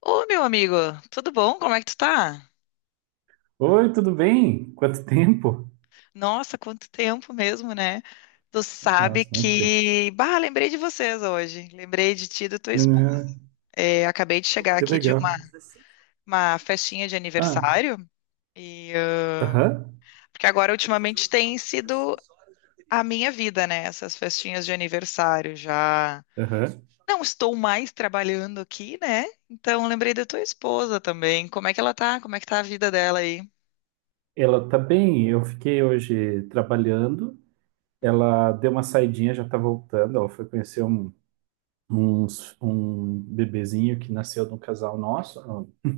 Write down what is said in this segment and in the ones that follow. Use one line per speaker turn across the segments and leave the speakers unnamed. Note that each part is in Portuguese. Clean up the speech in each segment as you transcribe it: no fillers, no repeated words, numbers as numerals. Ô, meu amigo, tudo bom? Como é que tu tá?
Oi, tudo bem? Quanto tempo?
Nossa, quanto tempo mesmo, né?
Nossa, muito tempo.
Bah, lembrei de vocês hoje. Lembrei de ti e da tua esposa.
Né?
É, acabei de chegar
fazer Que
aqui de uma,
legal.
uma festinha de
Ah,
aniversário e... ah,
aham,
porque agora, ultimamente, tem sido a minha vida, né? Essas festinhas de aniversário. Já
aham.
não estou mais trabalhando aqui, né? Então, lembrei da tua esposa também. Como é que ela tá? Como é que tá a vida dela aí?
Ela tá bem. Eu fiquei hoje trabalhando.
Uhum.
Ela deu uma saidinha, já tá voltando. Ela foi conhecer um bebezinho que nasceu de um casal nosso. Um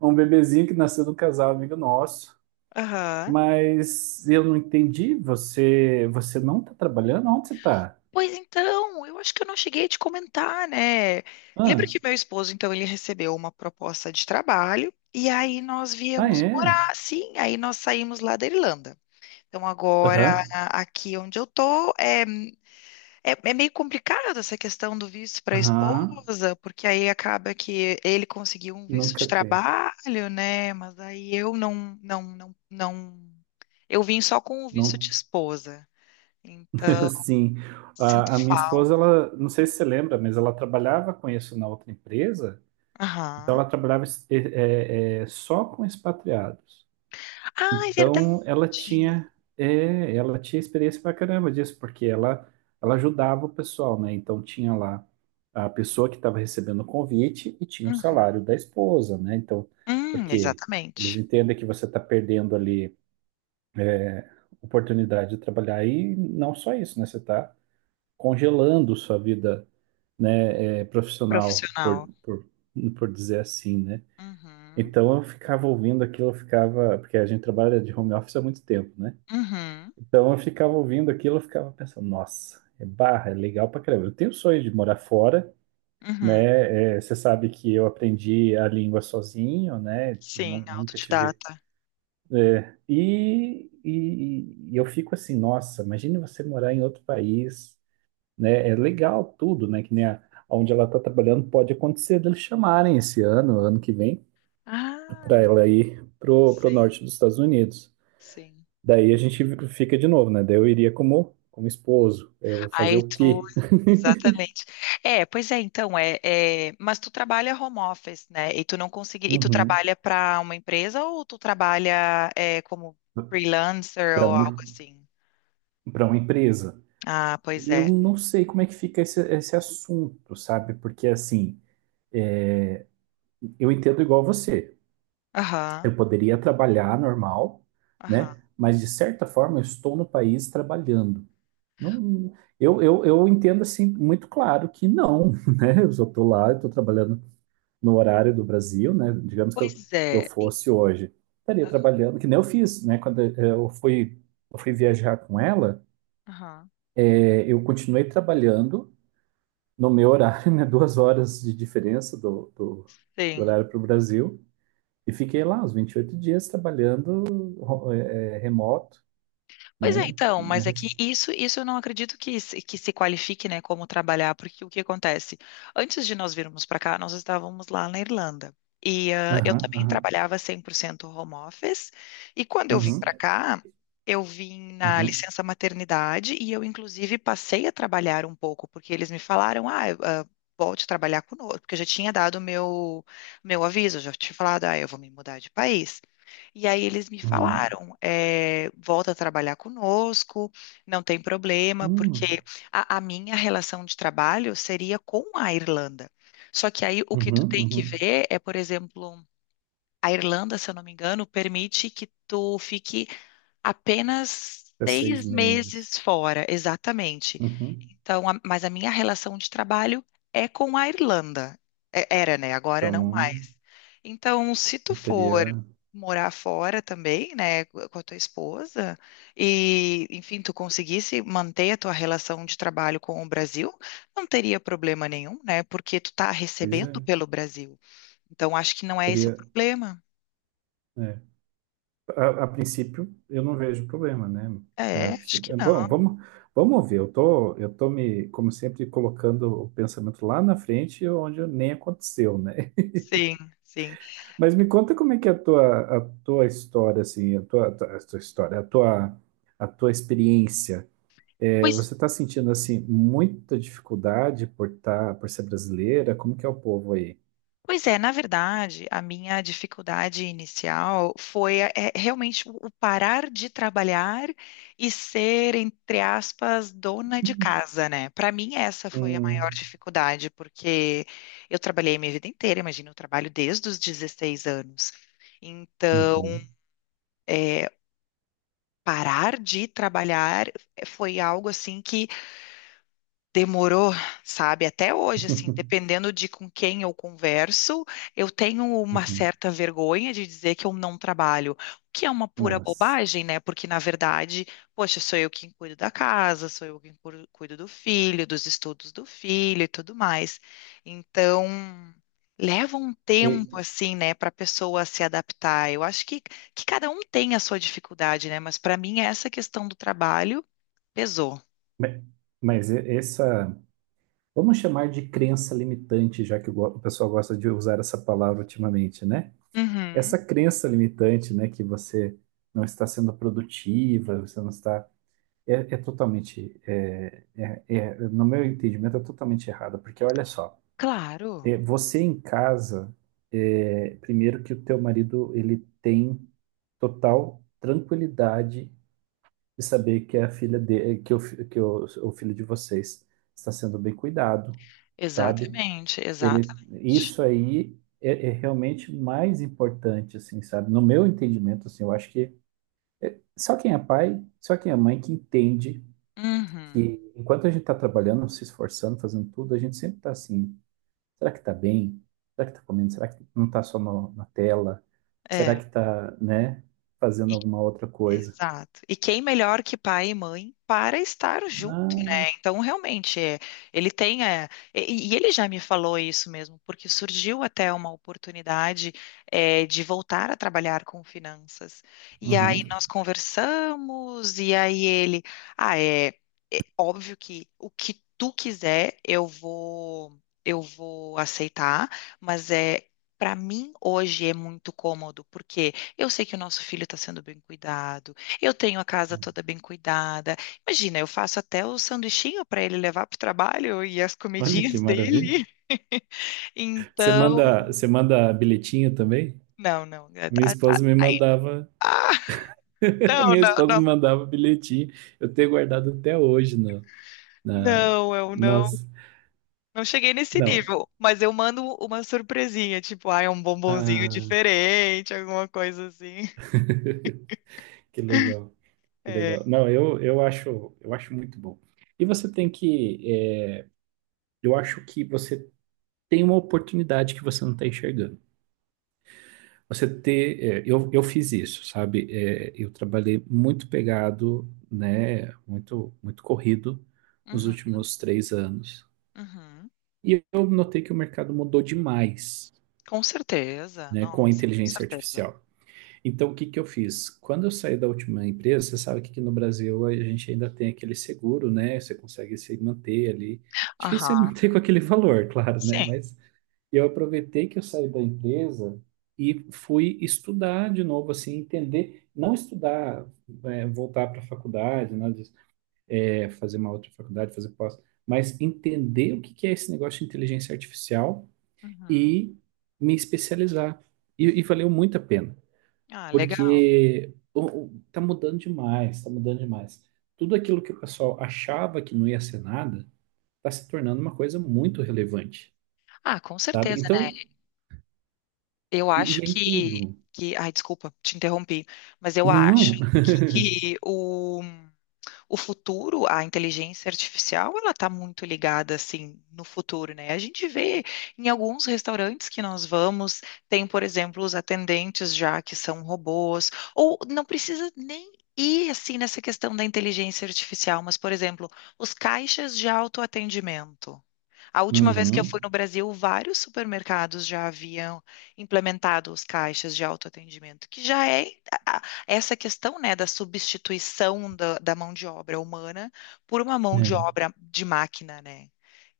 um bebezinho que nasceu de um casal amigo nosso.
Aham.
Mas eu não entendi. Você não tá trabalhando? Onde você tá?
Pois então, eu acho que eu não cheguei a te comentar, né? Lembra
Ah,
que meu esposo, então, ele recebeu uma proposta de trabalho e aí nós
ah
viemos
é?
morar, sim, aí nós saímos lá da Irlanda. Então, agora,
Aham,
aqui onde eu tô, é meio complicado essa questão do visto para a
aham.
esposa, porque aí acaba que ele conseguiu um visto de
Nunca tem.
trabalho, né? Mas aí eu não, não, não, não. Eu vim só com o visto
Não,
de esposa. Então,
assim,
sinto
a minha
falta.
esposa, ela, não sei se você lembra, mas ela trabalhava com isso na outra empresa, então
Aham.
ela trabalhava só com expatriados.
Ah, é verdade.
Então ela tinha, ela tinha experiência pra caramba disso, porque ela ajudava o pessoal, né? Então tinha lá a pessoa que estava recebendo o convite e tinha o
Uhum.
salário da esposa, né? Então, porque eles
Exatamente.
entendem que você está perdendo ali oportunidade de trabalhar e não só isso, né? Você está congelando sua vida, né, profissional, por,
Profissional.
por, por dizer assim, né?
Uhum.
Então eu ficava ouvindo aquilo, eu ficava, porque a gente trabalha de home office há muito tempo, né?
Uhum.
Então eu ficava ouvindo aquilo, eu ficava pensando, nossa, é barra, é legal pra caramba. Eu tenho o sonho de morar fora,
Uhum.
né? É, você sabe que eu aprendi a língua sozinho, né?
Sim,
Nunca tive.
autodidata.
E eu fico assim, nossa, imagine você morar em outro país, né? É legal tudo, né? Que nem onde ela está trabalhando, pode acontecer deles chamarem esse ano, ano que vem, para
Ah,
ela ir pro
sim,
norte dos Estados Unidos.
sim.
Daí a gente fica de novo, né? Daí eu iria como esposo. É, eu vou fazer
Aí
o
tu,
quê?
exatamente. É, pois é, então, mas tu trabalha home office, né? E tu não consegui, e tu
Uhum.
trabalha para uma empresa ou tu trabalha como freelancer
Para
ou
uma,
algo assim?
para uma empresa.
Ah, pois
E eu
é.
não sei como é que fica esse assunto, sabe? Porque assim, é, eu entendo igual você.
Aham,
Eu poderia trabalhar normal,
aham.
né? Mas de certa forma eu estou no país trabalhando. Não, eu entendo assim muito claro que não, né? Eu só estou lá, estou trabalhando no horário do Brasil, né? Digamos que eu,
Pois
eu
é.
fosse hoje, estaria trabalhando, que nem eu fiz, né? Quando eu fui viajar com ela,
Aham.
eu continuei trabalhando no meu horário, né? 2 horas de diferença do, do
Sim.
horário para o Brasil, e fiquei lá os 28 dias trabalhando remoto,
Pois é,
né?
então, mas é
Mas.
que isso eu não acredito que, que se qualifique, né, como trabalhar, porque o que acontece? Antes de nós virmos para cá, nós estávamos lá na Irlanda. E eu
Aham,
também
aham,
trabalhava 100% home office. E quando eu vim
uhum,
para cá, eu vim na
uhum,
licença maternidade e eu, inclusive, passei a trabalhar um pouco, porque eles me falaram, volte a trabalhar conosco, porque eu já tinha dado meu aviso, eu já tinha falado, eu vou me mudar de país. E aí eles me
uhum,
falaram, volta a trabalhar conosco, não tem problema,
uhum. Hum.
porque a minha relação de trabalho seria com a Irlanda. Só que aí o que tu
Uhum,
tem que
uhum.
ver é, por exemplo, a Irlanda, se eu não me engano, permite que tu fique apenas
Fica seis
seis
meses.
meses fora, exatamente.
Uhum.
Então, mas a minha relação de trabalho é com a Irlanda. Era, né? Agora
Então
não
não,
mais. Então, se tu
não
for
teria.
morar fora também, né, com a tua esposa, e, enfim, tu conseguisse manter a tua relação de trabalho com o Brasil, não teria problema nenhum, né? Porque tu tá
Pois
recebendo
é,
pelo Brasil. Então, acho que não é esse o
teria.
problema.
É. A princípio, eu não vejo problema, né?
É, acho que não.
Bom, vamos ver. Eu tô me, como sempre, colocando o pensamento lá na frente, onde nem aconteceu, né?
Sim, sim.
Mas me conta como é que é a tua história, assim, a tua história, a tua experiência. É,
Pois
você está sentindo assim muita dificuldade por ser brasileira? Como que é o povo aí?
Pois é, na verdade, a minha dificuldade inicial foi realmente o parar de trabalhar e ser, entre aspas, dona de casa, né? Para mim, essa foi a maior
Hum,
dificuldade, porque eu trabalhei a minha vida inteira, imagina, eu trabalho desde os 16 anos. Então,
uhum,
parar de trabalhar foi algo assim que demorou, sabe? Até hoje, assim, dependendo de com quem eu converso, eu tenho uma
uhum.
certa vergonha de dizer que eu não trabalho, o que é uma pura
Nossa.
bobagem, né? Porque, na verdade, poxa, sou eu quem cuido da casa, sou eu quem cuido do filho, dos estudos do filho e tudo mais. Então, leva um tempo,
E-
assim, né, para a pessoa se adaptar. Eu acho que cada um tem a sua dificuldade, né? Mas, para mim, essa questão do trabalho pesou.
me- essa, vamos chamar de crença limitante, já que o pessoal gosta de usar essa palavra ultimamente, né? Essa
Uhum.
crença limitante, né, que você não está sendo produtiva, você não está, totalmente, no meu entendimento, é totalmente errada, porque olha só.
Claro,
É, você em casa, primeiro que o teu marido ele tem total tranquilidade de saber que a filha de, que, o, o filho de vocês está sendo bem cuidado, sabe?
exatamente, exatamente.
Isso aí é realmente mais importante, assim, sabe? No meu entendimento, assim, eu acho que só quem é pai, só quem é mãe que entende
Uhum,
que enquanto a gente está trabalhando, se esforçando, fazendo tudo, a gente sempre está assim. Será que está bem? Será que está comendo? Será que não está só na tela? Será
é,
que está, né, fazendo
e-
alguma outra coisa?
exato. E quem melhor que pai e mãe para estar
Não.
né? Então, realmente, ele tem. E ele já me falou isso mesmo, porque surgiu até uma oportunidade, de voltar a trabalhar com finanças. E aí
Uhum.
nós conversamos, e aí ele. Ah, é óbvio que o que tu quiser, eu vou aceitar, mas é. Para mim, hoje é muito cômodo, porque eu sei que o nosso filho está sendo bem cuidado, eu tenho a casa toda bem cuidada, imagina, eu faço até o sanduichinho para ele levar para o trabalho e as
Olha que
comidinhas
maravilha.
dele.
Você
Então,
manda, você manda bilhetinho também?
não, não.
Minha esposa me mandava,
Ah, não,
minha
não,
esposa
não.
me mandava bilhetinho. Eu tenho guardado até hoje na,
Não, eu não,
nossa,
não cheguei nesse
não.
nível, mas eu mando uma surpresinha, tipo, é um bombonzinho
Ah,
diferente, alguma coisa assim.
que legal, que legal.
É.
Não, eu acho muito bom. E você eu acho que você tem uma oportunidade que você não está enxergando. Você ter, é, eu fiz isso, sabe? É, eu trabalhei muito pegado, né? Muito, muito corrido nos
Uhum,
últimos 3 anos.
uhum.
E eu notei que o mercado mudou demais,
Com certeza,
né? Com a
nossa, com
inteligência
certeza.
artificial. Então, o que que eu fiz? Quando eu saí da última empresa, você sabe que aqui no Brasil a gente ainda tem aquele seguro, né? Você consegue se manter ali. Difícil é
Aham,
manter com aquele valor, claro, né?
sim.
E eu aproveitei que eu saí da empresa e fui estudar de novo, assim, entender, não estudar, voltar para a faculdade, né, fazer uma outra faculdade, fazer pós, mas entender o que que é esse negócio de inteligência artificial
Uhum.
e me especializar. E valeu muito a pena,
Ah, legal.
porque tá mudando demais, tá mudando demais. Tudo aquilo que o pessoal achava que não ia ser nada, está se tornando uma coisa muito relevante,
Ah, com
sabe?
certeza.
Então,
Eu
e,
acho
e é em
que,
tudo.
que. Ai, desculpa, te interrompi. Mas eu
Não.
acho que o futuro, a inteligência artificial, ela está muito ligada, assim, no futuro, né? A gente vê em alguns restaurantes que nós vamos, tem, por exemplo, os atendentes já que são robôs, ou não precisa nem ir, assim, nessa questão da inteligência artificial, mas, por exemplo, os caixas de autoatendimento. A última vez que eu fui
Uhum.
no Brasil, vários supermercados já haviam implementado os caixas de autoatendimento, que já é a- essa questão, né, da substituição da mão de obra humana por uma mão de
É.
obra de máquina, né?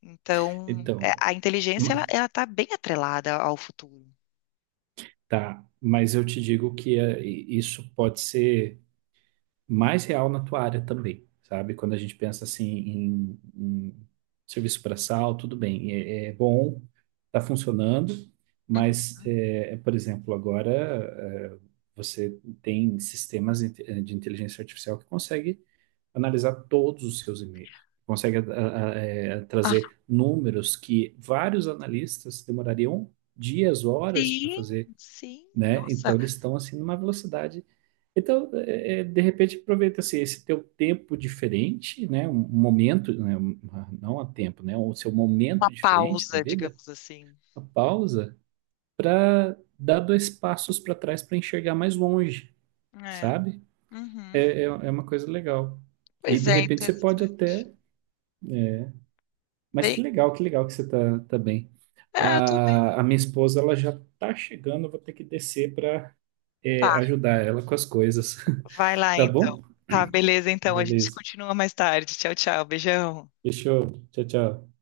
Então,
Então,
a inteligência, ela,
ma-
ela está bem atrelada ao futuro.
tá. Mas eu te digo que isso pode ser mais real na tua área também, sabe? Quando a gente pensa assim em serviço braçal, tudo bem, é bom, tá funcionando,
Uhum.
mas, por exemplo, agora é, você tem sistemas de inteligência artificial que consegue analisar todos os seus e-mails. Consegue trazer números que vários analistas demorariam dias, horas para
Sim,
fazer,
sim.
né?
Nossa,
Então eles estão assim numa velocidade. Então, de repente, aproveita assim, esse teu tempo diferente, né? Um momento, né? Não há tempo, né? O seu momento
uma
diferente da
pausa,
vida,
digamos assim.
a pausa, para dar dois passos para trás para enxergar mais longe,
É.
sabe? é,
Uhum.
é é uma coisa legal. E
Pois
de
é,
repente você pode
interessante.
até. Mas
Bem,
que legal, que legal que você tá bem.
eu tô bem.
A minha esposa, ela já tá chegando, eu vou ter que descer para
Tá,
ajudar ela com as coisas.
vai lá
Tá
então.
bom?
Tá, beleza, então. A gente
Beleza.
continua mais tarde. Tchau, tchau. Beijão.
Fechou. Tchau, tchau.